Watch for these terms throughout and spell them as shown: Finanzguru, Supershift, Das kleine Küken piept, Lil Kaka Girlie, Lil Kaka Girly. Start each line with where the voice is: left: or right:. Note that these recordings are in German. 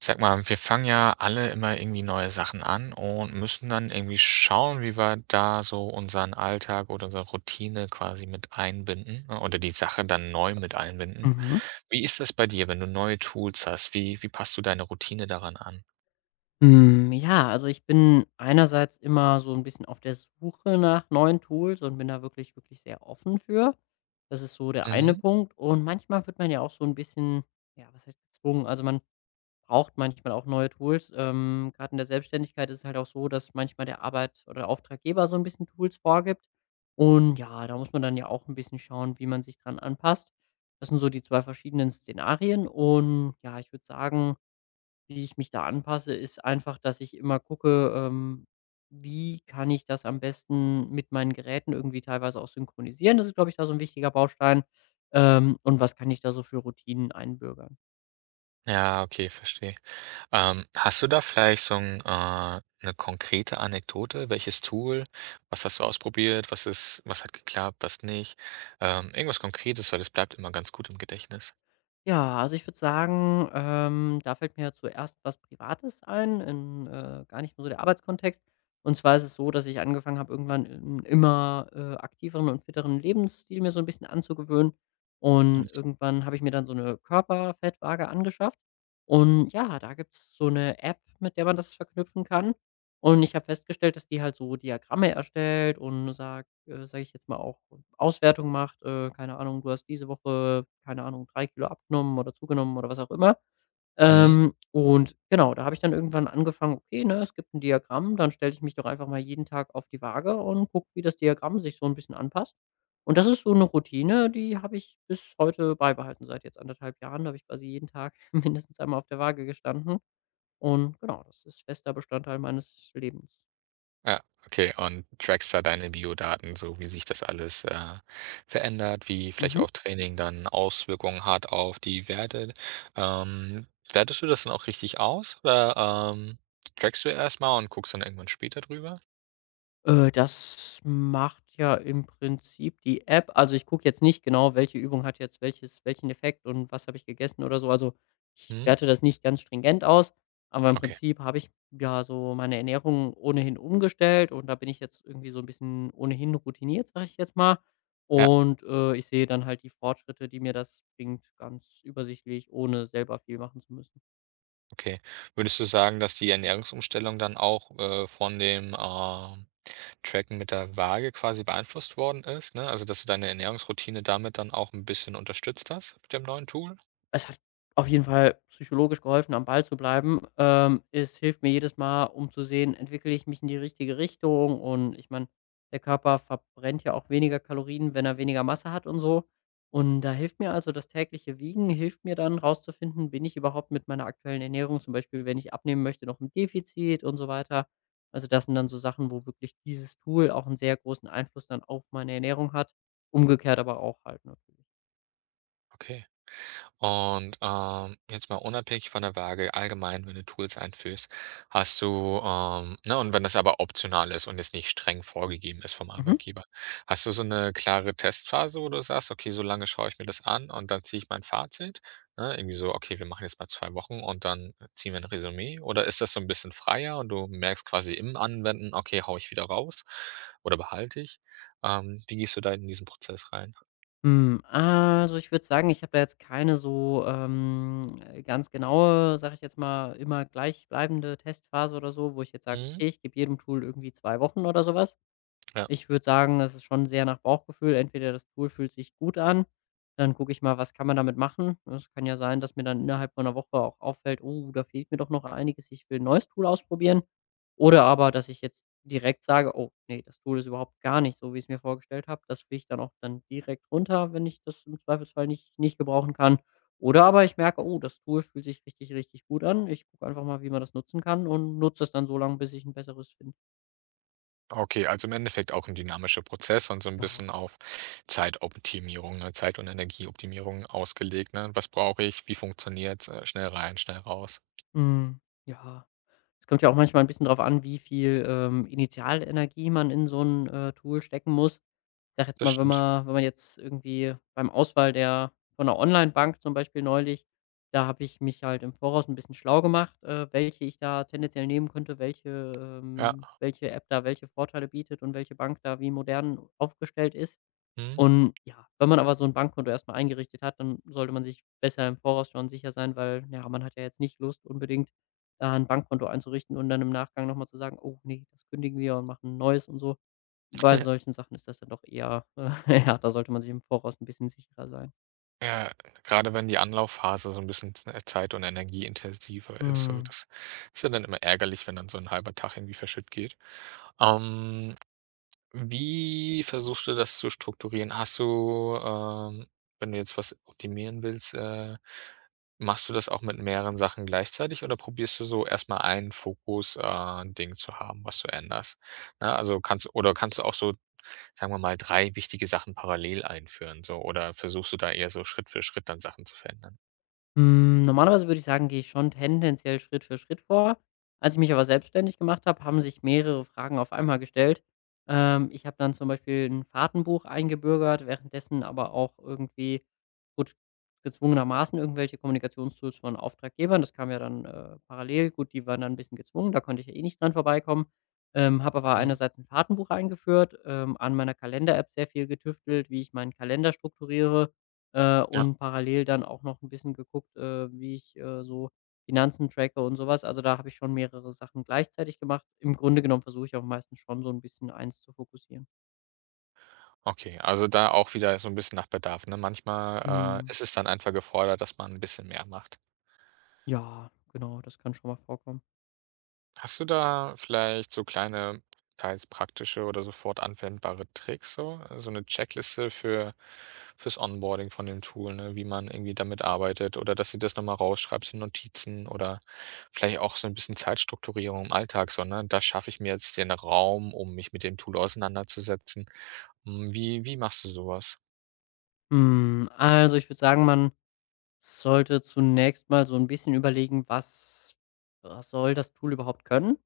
right: Sag mal, wir fangen ja alle immer irgendwie neue Sachen an und müssen dann irgendwie schauen, wie wir da so unseren Alltag oder unsere Routine quasi mit einbinden, ne, oder die Sache dann neu mit einbinden.
left: Mhm.
right: Wie ist das bei dir, wenn du neue Tools hast? Wie passt du deine Routine daran an?
left: Hm, ja, also ich bin einerseits immer so ein bisschen auf der Suche nach neuen Tools und bin da wirklich, wirklich sehr offen für. Das ist so der eine
right: Mhm.
left: Punkt. Und manchmal wird man ja auch so ein bisschen, ja, was heißt gezwungen? Also, man braucht manchmal auch neue Tools. Grad in der Selbstständigkeit ist es halt auch so, dass manchmal der Arbeit oder der Auftraggeber so ein bisschen Tools vorgibt. Und ja, da muss man dann ja auch ein bisschen schauen, wie man sich dran anpasst. Das sind so die 2 verschiedenen Szenarien. Und ja, ich würde sagen, wie ich mich da anpasse, ist einfach, dass ich immer gucke, wie kann ich das am besten mit meinen Geräten irgendwie teilweise auch synchronisieren. Das ist, glaube ich, da so ein wichtiger Baustein. Und was kann ich da so für Routinen einbürgern?
right: Ja, okay, verstehe. Hast du da vielleicht so 'n, 'ne konkrete Anekdote? Welches Tool? Was hast du ausprobiert? Was hat geklappt, was nicht? Irgendwas Konkretes, weil das bleibt immer ganz gut im Gedächtnis.
left: Ja, also ich würde sagen, da fällt mir zuerst was Privates ein, in, gar nicht mehr so der Arbeitskontext. Und zwar ist es so, dass ich angefangen habe, irgendwann 'n immer, aktiveren und fitteren Lebensstil mir so ein bisschen anzugewöhnen. Und irgendwann habe ich mir dann so eine Körperfettwaage angeschafft. Und ja, da gibt's so eine App, mit der man das verknüpfen kann. Und ich habe festgestellt, dass die halt so Diagramme erstellt und sagt, sage ich jetzt mal, auch Auswertung macht, keine Ahnung, du hast diese Woche, keine Ahnung, 3 Kilo abgenommen oder zugenommen oder was auch immer.
right: Mhm.
left: Und genau, da habe ich dann irgendwann angefangen, okay, ne, es gibt ein Diagramm, dann stelle ich mich doch einfach mal jeden Tag auf die Waage und gucke, wie das Diagramm sich so ein bisschen anpasst. Und das ist so eine Routine, die habe ich bis heute beibehalten. Seit jetzt anderthalb Jahren da habe ich quasi jeden Tag mindestens einmal auf der Waage gestanden und genau, das ist fester Bestandteil meines Lebens.
right: Ja, okay. Und trackst da deine Biodaten, so wie sich das alles verändert, wie vielleicht
left: Mhm.
right: auch Training dann Auswirkungen hat auf die Werte. Ähm, wertest du das dann auch richtig aus oder trackst du erstmal und guckst dann irgendwann später drüber?
left: Das macht ja im Prinzip die App. Also, ich gucke jetzt nicht genau, welche Übung hat jetzt welches welchen Effekt und was habe ich gegessen oder so. Also, ich
right: Mhm.
left: werte das nicht ganz stringent aus, aber im
right: Okay.
left: Prinzip habe ich, ja, so meine Ernährung ohnehin umgestellt und da bin ich jetzt irgendwie so ein bisschen ohnehin routiniert, sage ich jetzt mal.
right: Ja,
left: Und, ich sehe dann halt die Fortschritte, die mir das bringt, ganz übersichtlich, ohne selber viel machen zu müssen.
right: okay. Würdest du sagen, dass die Ernährungsumstellung dann auch von dem Tracken mit der Waage quasi beeinflusst worden ist, ne? Also, dass du deine Ernährungsroutine damit dann auch ein bisschen unterstützt hast mit dem neuen Tool?
left: Es hat auf jeden Fall psychologisch geholfen, am Ball zu bleiben. Es hilft mir jedes Mal, um zu sehen, entwickle ich mich in die richtige Richtung, und ich meine, der Körper verbrennt ja auch weniger Kalorien, wenn er weniger Masse hat und so. Und da hilft mir, also das tägliche Wiegen hilft mir dann rauszufinden, bin ich überhaupt mit meiner aktuellen Ernährung, zum Beispiel, wenn ich abnehmen möchte, noch im Defizit und so weiter. Also das sind dann so Sachen, wo wirklich dieses Tool auch einen sehr großen Einfluss dann auf meine Ernährung hat. Umgekehrt aber auch halt natürlich.
right: Okay. Und, jetzt mal unabhängig von der Waage, allgemein, wenn du Tools einführst, hast du, ne, und wenn das aber optional ist und jetzt nicht streng vorgegeben ist vom
left: Mhm.
right: Arbeitgeber, hast du so eine klare Testphase, wo du sagst: „Okay, so lange schaue ich mir das an und dann ziehe ich mein Fazit?“ Ne, irgendwie so: „Okay, wir machen jetzt mal 2 Wochen und dann ziehen wir ein Resümee.“ Oder ist das so ein bisschen freier und du merkst quasi im Anwenden: „Okay, hau ich wieder raus oder behalte ich?“ wie gehst du da in diesen Prozess rein?
left: Hm, also, ich würde sagen, ich habe da jetzt keine so, ganz genaue, sage ich jetzt mal, immer gleichbleibende Testphase oder so, wo ich jetzt sage:
right: Mhm,
left: „Okay, ich gebe jedem Tool irgendwie 2 Wochen“ oder sowas.
right: ja.
left: Ich würde sagen, es ist schon sehr nach Bauchgefühl. Entweder das Tool fühlt sich gut an, dann gucke ich mal, was kann man damit machen. Es kann ja sein, dass mir dann innerhalb von einer Woche auch auffällt: „Oh, da fehlt mir doch noch einiges. Ich will 'n neues Tool ausprobieren.“ Oder aber, dass ich jetzt direkt sage: „Oh nee, das Tool ist überhaupt gar nicht so, wie ich es mir vorgestellt habe.“ Das fliege ich dann auch dann direkt runter, wenn ich das im Zweifelsfall nicht gebrauchen kann. Oder aber ich merke: „Oh, das Tool fühlt sich richtig, richtig gut an.“ Ich gucke einfach mal, wie man das nutzen kann und nutze es dann so lange, bis ich ein besseres finde.
right: Okay, also im Endeffekt auch ein dynamischer Prozess und so ein
left: Ja.
right: bisschen auf Zeitoptimierung, ne, Zeit und Energieoptimierung ausgelegt, ne? Was brauche ich? Wie funktioniert? Schnell rein, schnell raus.
left: Mhm, ja. Es kommt ja auch manchmal ein bisschen drauf an, wie viel Initialenergie man in so ein Tool stecken muss. Ich sage jetzt
right: Das
left: mal, wenn
right: stimmt.
left: man wenn man jetzt irgendwie beim Auswahl der von 'ner Onlinebank zum Beispiel neulich, da habe ich mich halt im Voraus ein bisschen schlau gemacht, welche ich da tendenziell nehmen könnte, welche
right: Ja.
left: welche App da welche Vorteile bietet und welche Bank da wie modern aufgestellt ist.
right: Mhm.
left: Und ja, wenn man aber so ein Bankkonto erstmal eingerichtet hat, dann sollte man sich besser im Voraus schon sicher sein, weil, ja, man hat ja jetzt nicht Lust unbedingt, da 'n Bankkonto einzurichten und dann im Nachgang noch mal zu sagen: „Oh nee, das kündigen wir und machen 'n neues“ und so. Bei solchen Sachen ist das dann doch eher, ja, da sollte man sich im Voraus ein bisschen sicherer sein.
right: Ja, grade wenn die Anlaufphase so ein bisschen z zeit und energieintensiver ist, so
left: Mhm.
right: das ist ja dann immer ärgerlich, wenn dann so ein halber Tag irgendwie verschütt geht. Ähm Wie versuchst du das zu strukturieren? Hast du, wenn du jetzt was optimieren willst, machst du das auch mit mehreren Sachen gleichzeitig oder probierst du so erstmal einen Fokus, Ding zu haben, was du änderst? Ne, also kannst du auch so, sagen wir mal, 3 wichtige Sachen parallel einführen, so oder versuchst du da eher so Schritt für Schritt dann Sachen zu verändern?
left: Hm, normalerweise würde ich sagen, gehe ich schon tendenziell Schritt für Schritt vor. Als ich mich aber selbstständig gemacht habe, haben sich mehrere Fragen auf einmal gestellt. Ich habe dann zum Beispiel ein Fahrtenbuch eingebürgert, währenddessen aber auch irgendwie, gut, gezwungenermaßen irgendwelche Kommunikationstools von Auftraggebern. Das kam ja dann parallel. Gut, die waren dann ein bisschen gezwungen, da konnte ich ja eh nicht dran vorbeikommen. Habe aber
right: Mhm,
left: einerseits ein Fahrtenbuch eingeführt, an meiner Kalender-App sehr viel getüftelt, wie ich meinen Kalender strukturiere,
right: ja.
left: und parallel dann auch noch ein bisschen geguckt, wie ich, so Finanzen tracke und sowas. Also, da habe ich schon mehrere Sachen gleichzeitig gemacht. Im Grunde genommen versuche ich auch meistens schon so ein bisschen eins zu fokussieren.
right: Okay, also da auch wieder so ein bisschen nach Bedarf, ne? Manchmal,
left: Mhm.
right: ist es dann einfach gefordert, dass man ein bisschen mehr macht.
left: Ja, genau, das kann schon mal vorkommen.
right: Hast du da vielleicht so kleine, teils praktische oder sofort anwendbare Tricks so? So eine Checkliste fürs Onboarding von dem Tool, ne, wie man irgendwie damit arbeitet oder dass du das noch mal rausschreibst in Notizen oder vielleicht auch so ein bisschen Zeitstrukturierung im Alltag so, ne? Da schaffe ich mir jetzt den Raum, um mich mit dem Tool auseinanderzusetzen. Hm, wie machst du sowas? Was?
left: Hm, also, ich würde sagen, man sollte zunächst mal so ein bisschen überlegen, was soll das Tool überhaupt können?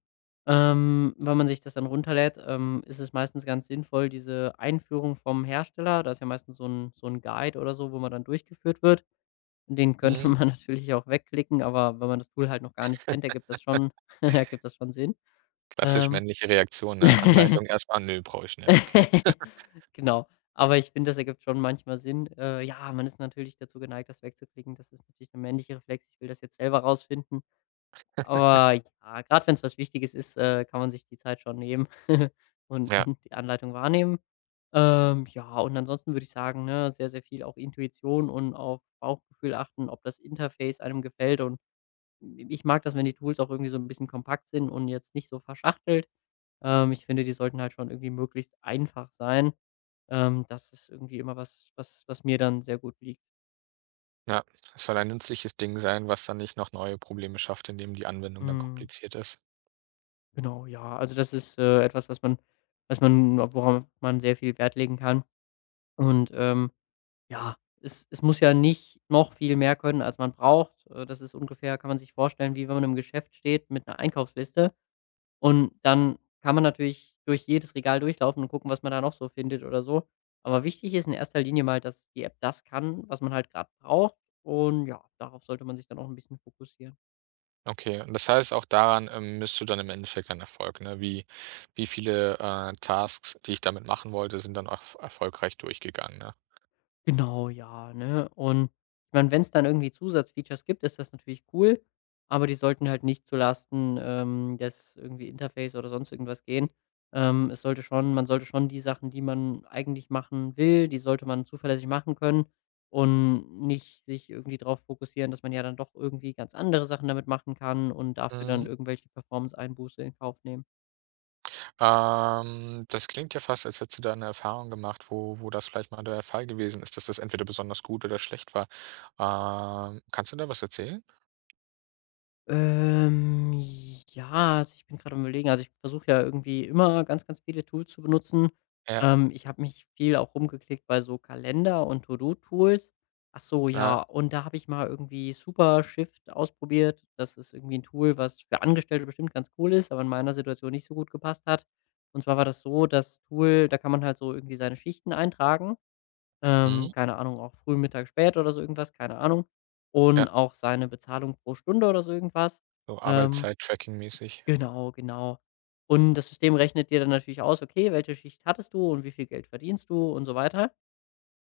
left: Wenn man sich das dann runterlädt, ist es meistens ganz sinnvoll, diese Einführung vom Hersteller, da ist ja meistens so ein Guide oder so, wo man dann durchgeführt wird. Den könnte
right: Mhm,
left: man natürlich auch wegklicken, aber wenn man das Tool halt noch gar nicht kennt, ergibt das schon ergibt das schon Sinn.
right: klassisch
left: Ähm.
right: männliche Reaktion, ne? Anleitung erstmal, „Nö, brauche ich nicht, okay.“
left: Genau. Aber ich finde, das ergibt schon manchmal Sinn. Ja, man ist natürlich dazu geneigt, das wegzuklicken. Das ist natürlich 'n männlicher Reflex. Ich will das jetzt selber rausfinden. Aber ja, gerade wenn es was Wichtiges ist, kann man sich die Zeit schon nehmen und
right: Ja.
left: und die Anleitung wahrnehmen. Ja, und ansonsten würde ich sagen, ne, sehr, sehr viel auch Intuition und auf Bauchgefühl achten, ob das Interface einem gefällt, und ich mag das, wenn die Tools auch irgendwie so ein bisschen kompakt sind und jetzt nicht so verschachtelt. Ich finde, die sollten halt schon irgendwie möglichst einfach sein. Das ist irgendwie immer was, was mir dann sehr gut liegt.
right: Ja, es soll ein nützliches Ding sein, was dann nicht noch neue Probleme schafft, indem die Anwendung dann
left: Hm,
right: kompliziert ist.
left: genau, ja. Also, das ist etwas, was man worauf man sehr viel Wert legen kann. Und, ja, es muss ja nicht noch viel mehr können, als man braucht. Das ist ungefähr, kann man sich vorstellen, wie wenn man im Geschäft steht mit einer Einkaufsliste. Und dann kann man natürlich durch jedes Regal durchlaufen und gucken, was man da noch so findet oder so. Aber wichtig ist in erster Linie mal, dass die App das kann, was man halt gerade braucht, und ja, darauf sollte man sich dann auch ein bisschen fokussieren.
right: Okay, und das heißt, auch daran, misst du dann im Endeffekt dann Erfolg, ne? Wie viele, Tasks, die ich damit machen wollte, sind dann auch erfolgreich durchgegangen, ne?
left: Genau, ja, ne? Und ich meine, wenn es dann irgendwie Zusatzfeatures gibt, ist das natürlich cool, aber die sollten halt nicht zu Lasten, des irgendwie Interface oder sonst irgendwas gehen. Es sollte schon Man sollte schon die Sachen, die man eigentlich machen will, die sollte man zuverlässig machen können und nicht sich irgendwie darauf fokussieren, dass man ja dann doch irgendwie ganz andere Sachen damit machen kann und dafür dann
right: Mhm.
left: irgendwelche Performance-Einbuße in Kauf nehmen.
right: Das klingt ja fast, als hättest du da eine Erfahrung gemacht, wo das vielleicht mal der Fall gewesen ist, dass das entweder besonders gut oder schlecht war. Kannst du da was erzählen?
left: Ähm, ja, also, ich bin gerade am Überlegen. Also, ich versuche ja irgendwie immer ganz, ganz viele Tools zu benutzen.
right: Ja,
left: Ich habe mich viel auch rumgeklickt bei so Kalender und To-do-Tools. Ach so,
right: ja,
left: ja, und da habe ich mal irgendwie Supershift ausprobiert. Das ist irgendwie ein Tool, was für Angestellte bestimmt ganz cool ist, aber in meiner Situation nicht so gut gepasst hat. Und zwar war das so, das Tool, da kann man halt so irgendwie seine Schichten eintragen,
right: mhm,
left: keine Ahnung, auch früh, Mittag, spät oder so irgendwas, keine Ahnung.
right: ja,
left: Und auch seine Bezahlung pro Stunde oder so irgendwas.
right: so
left: Ähm,
right: Arbeitszeit-Tracking mäßig.
left: genau, genau. Und das System rechnet dir dann natürlich aus, okay, welche Schicht hattest du und wie viel Geld verdienst du und so weiter.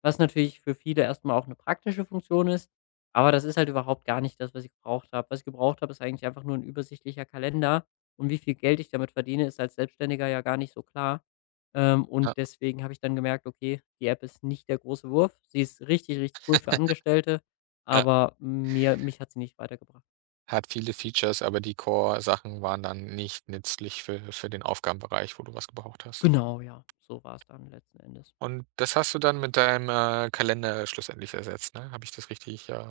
left: Was natürlich für viele erstmal auch eine praktische Funktion ist, aber das ist halt überhaupt gar nicht das, was ich gebraucht habe. Was ich gebraucht habe, ist eigentlich einfach nur ein übersichtlicher Kalender, und wie viel Geld ich damit verdiene, ist als Selbstständiger ja gar nicht so klar. Ähm,
right: Ja,
left: und deswegen habe ich dann gemerkt: „Okay, die App ist nicht der große Wurf.“ Sie ist richtig, richtig cool für Angestellte,
right: ja.
left: aber mir mich hat sie nicht weitergebracht.
right: Hat viele Features, aber die Core-Sachen waren dann nicht nützlich für den Aufgabenbereich, wo du was gebraucht hast.
left: Genau, ja, so war es dann letzten Endes.
right: Und das hast du dann mit deinem, Kalender schlussendlich ersetzt, ne? Habe ich das richtig,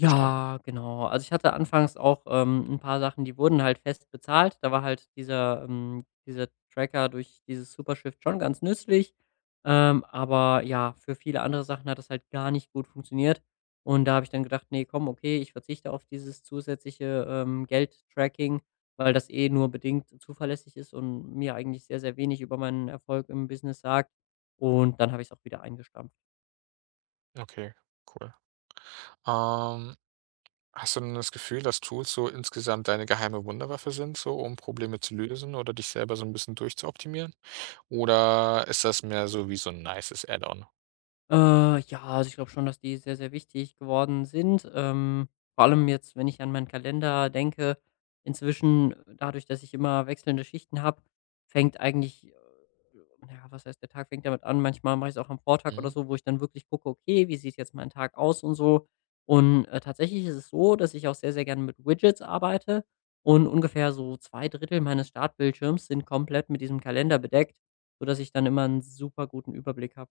right: verstanden?
left: genau. Also, ich hatte anfangs auch 'n paar Sachen, die wurden halt fest bezahlt. Da war halt dieser Tracker durch dieses Supershift schon ganz nützlich. Aber ja, für viele andere Sachen hat das halt gar nicht gut funktioniert. Und da habe ich dann gedacht: „Nee, komm, okay, ich verzichte auf dieses zusätzliche, Geldtracking, weil das eh nur bedingt zuverlässig ist und mir eigentlich sehr, sehr wenig über meinen Erfolg im Business sagt.“ Und dann habe ich es auch wieder eingestampft.
right: Okay, cool. Ähm, hast du denn das Gefühl, dass Tools so insgesamt deine geheime Wunderwaffe sind, so um Probleme zu lösen oder dich selber so ein bisschen durchzuoptimieren? Oder ist das mehr so wie so ein nices Add-on?
left: Ja, also ich glaube schon, dass die sehr, sehr wichtig geworden sind. Vor allem jetzt, wenn ich an meinen Kalender denke, inzwischen, dadurch, dass ich immer wechselnde Schichten habe, fängt ja, was heißt, der Tag fängt damit an. Manchmal mache ich es auch am Vortag oder
right: Mhm.
left: so, wo ich dann wirklich gucke, okay, wie sieht jetzt mein Tag aus und so. Und tatsächlich ist es so, dass ich auch sehr, sehr gerne mit Widgets arbeite, und ungefähr so zwei Drittel meines Startbildschirms sind komplett mit diesem Kalender bedeckt, sodass ich dann immer einen super guten Überblick habe.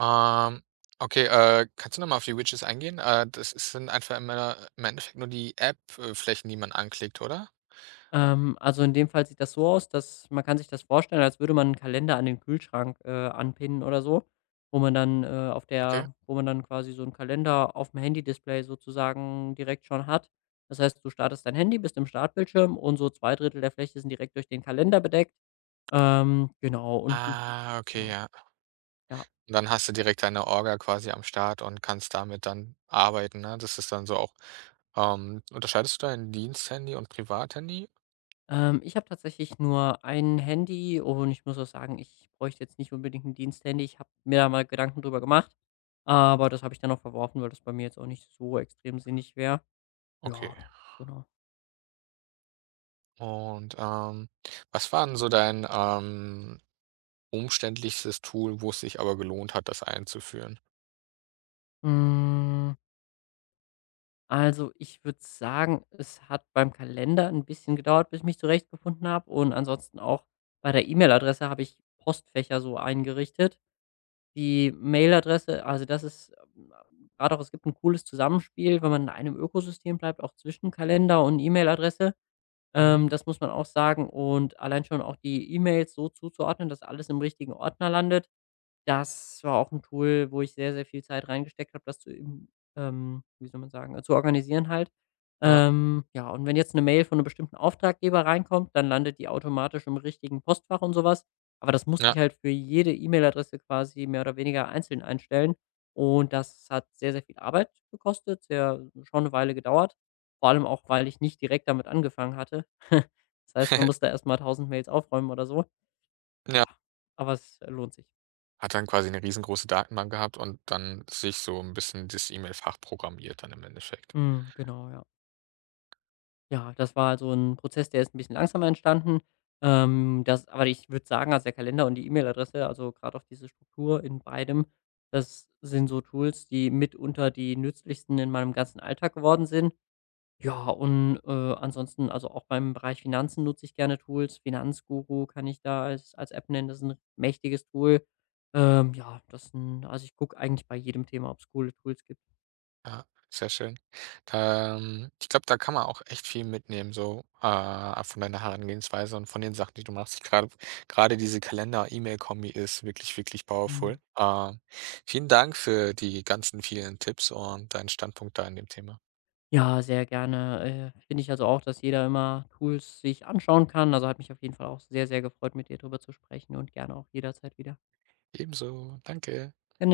right: Ähm, okay, kannst du noch mal auf die Widgets eingehen? Das ist sind einfach immer im Endeffekt nur die App, Flächen, die man anklickt, oder?
left: Also in dem Fall sieht das so aus, dass man, kann sich das vorstellen, als würde man einen Kalender an den Kühlschrank, anpinnen oder so, wo man dann, auf
right: Okay.
left: der, wo man dann quasi so einen Kalender aufm Handy-Display sozusagen direkt schon hat. Das heißt, du startest dein Handy, bist im Startbildschirm und so 2 Drittel der Fläche sind direkt durch den Kalender bedeckt. Genau und
right: Ah, okay,
left: genau,
right: ja.
left: ja.
right: Und dann hast du direkt deine Orga quasi am Start und kannst damit dann arbeiten, ne? Das ist dann so auch unterscheidest du dein Diensthandy und Privathandy?
left: Ich habe tatsächlich nur ein Handy und ich muss auch sagen, ich bräuchte jetzt nicht unbedingt ein Diensthandy. Ich habe mir da mal Gedanken drüber gemacht. Aber das habe ich dann auch verworfen, weil das bei mir jetzt auch nicht so extrem sinnig wäre. Ja,
right: Okay.
left: genau.
right: Und, was war denn so dein, umständlichstes Tool, wo es sich aber gelohnt hat, das einzuführen?
left: Hm, also, ich würde sagen, es hat beim Kalender ein bisschen gedauert, bis ich mich zurechtgefunden habe, und ansonsten auch bei der E-Mail-Adresse habe ich Postfächer so eingerichtet. Die Mail-Adresse, also, das ist gerade auch, es gibt ein cooles Zusammenspiel, wenn man in einem Ökosystem bleibt, auch zwischen Kalender und E-Mail-Adresse.
right: Mhm.
left: Das muss man auch sagen, und allein schon auch die E-Mails so zuzuordnen, dass alles im richtigen Ordner landet. Das war auch 'n Tool, wo ich sehr, sehr viel Zeit reingesteckt habe, das zu im wie soll man sagen, zu organisieren halt.
right: Ja.
left: Ja, und wenn jetzt 'ne Mail von 'nem bestimmten Auftraggeber reinkommt, dann landet die automatisch im richtigen Postfach und so was. Aber das musste
right: Ja,
left: ich halt für jede E-Mail-Adresse quasi mehr oder weniger einzeln einstellen. Und das hat sehr, sehr viel Arbeit gekostet, sehr schon 'ne Weile gedauert. Vor allem auch, weil ich nicht direkt damit angefangen hatte. Das heißt, man musste erst mal tausend Mails aufräumen oder so. Ja,
right: ja.
left: aber es lohnt sich.
right: Hat dann quasi eine riesengroße Datenbank gehabt und dann sich so ein bisschen das E-Mail-Fach programmiert dann im Endeffekt.
left: Mhm, genau, ja. Ja, das war also ein Prozess, der ist ein bisschen langsamer entstanden. Das aber ich würde sagen, also, der Kalender und die E-Mail-Adresse, also, gerade auch diese Struktur in beidem, das sind so Tools, die mitunter die nützlichsten in meinem ganzen Alltag geworden sind. Ja, und, ansonsten, also, auch beim Bereich Finanzen nutze ich gerne Tools. Finanzguru kann ich da als App nennen, das ist ein mächtiges Tool. Ja, das sind, also, ich gucke eigentlich bei jedem Thema, ob es coole Tools gibt.
right: Ja, sehr schön. Da, ich glaube, da kann man auch echt viel mitnehmen so, von deiner Herangehensweise und von den Sachen, die du machst. Ich gerade grade diese Kalender-E-Mail-Kombi ist wirklich, wirklich powerful.
left: Mhm.
right: Vielen Dank für die ganzen vielen Tipps und deinen Standpunkt da in dem Thema.
left: Ja, sehr gerne. Finde ich also auch, dass jeder immer Tools sich anschauen kann. Also, hat mich auf jeden Fall auch sehr, sehr gefreut, mit dir drüber zu sprechen und gerne auch jederzeit wieder.
right: Ebenso, danke.
left: Gen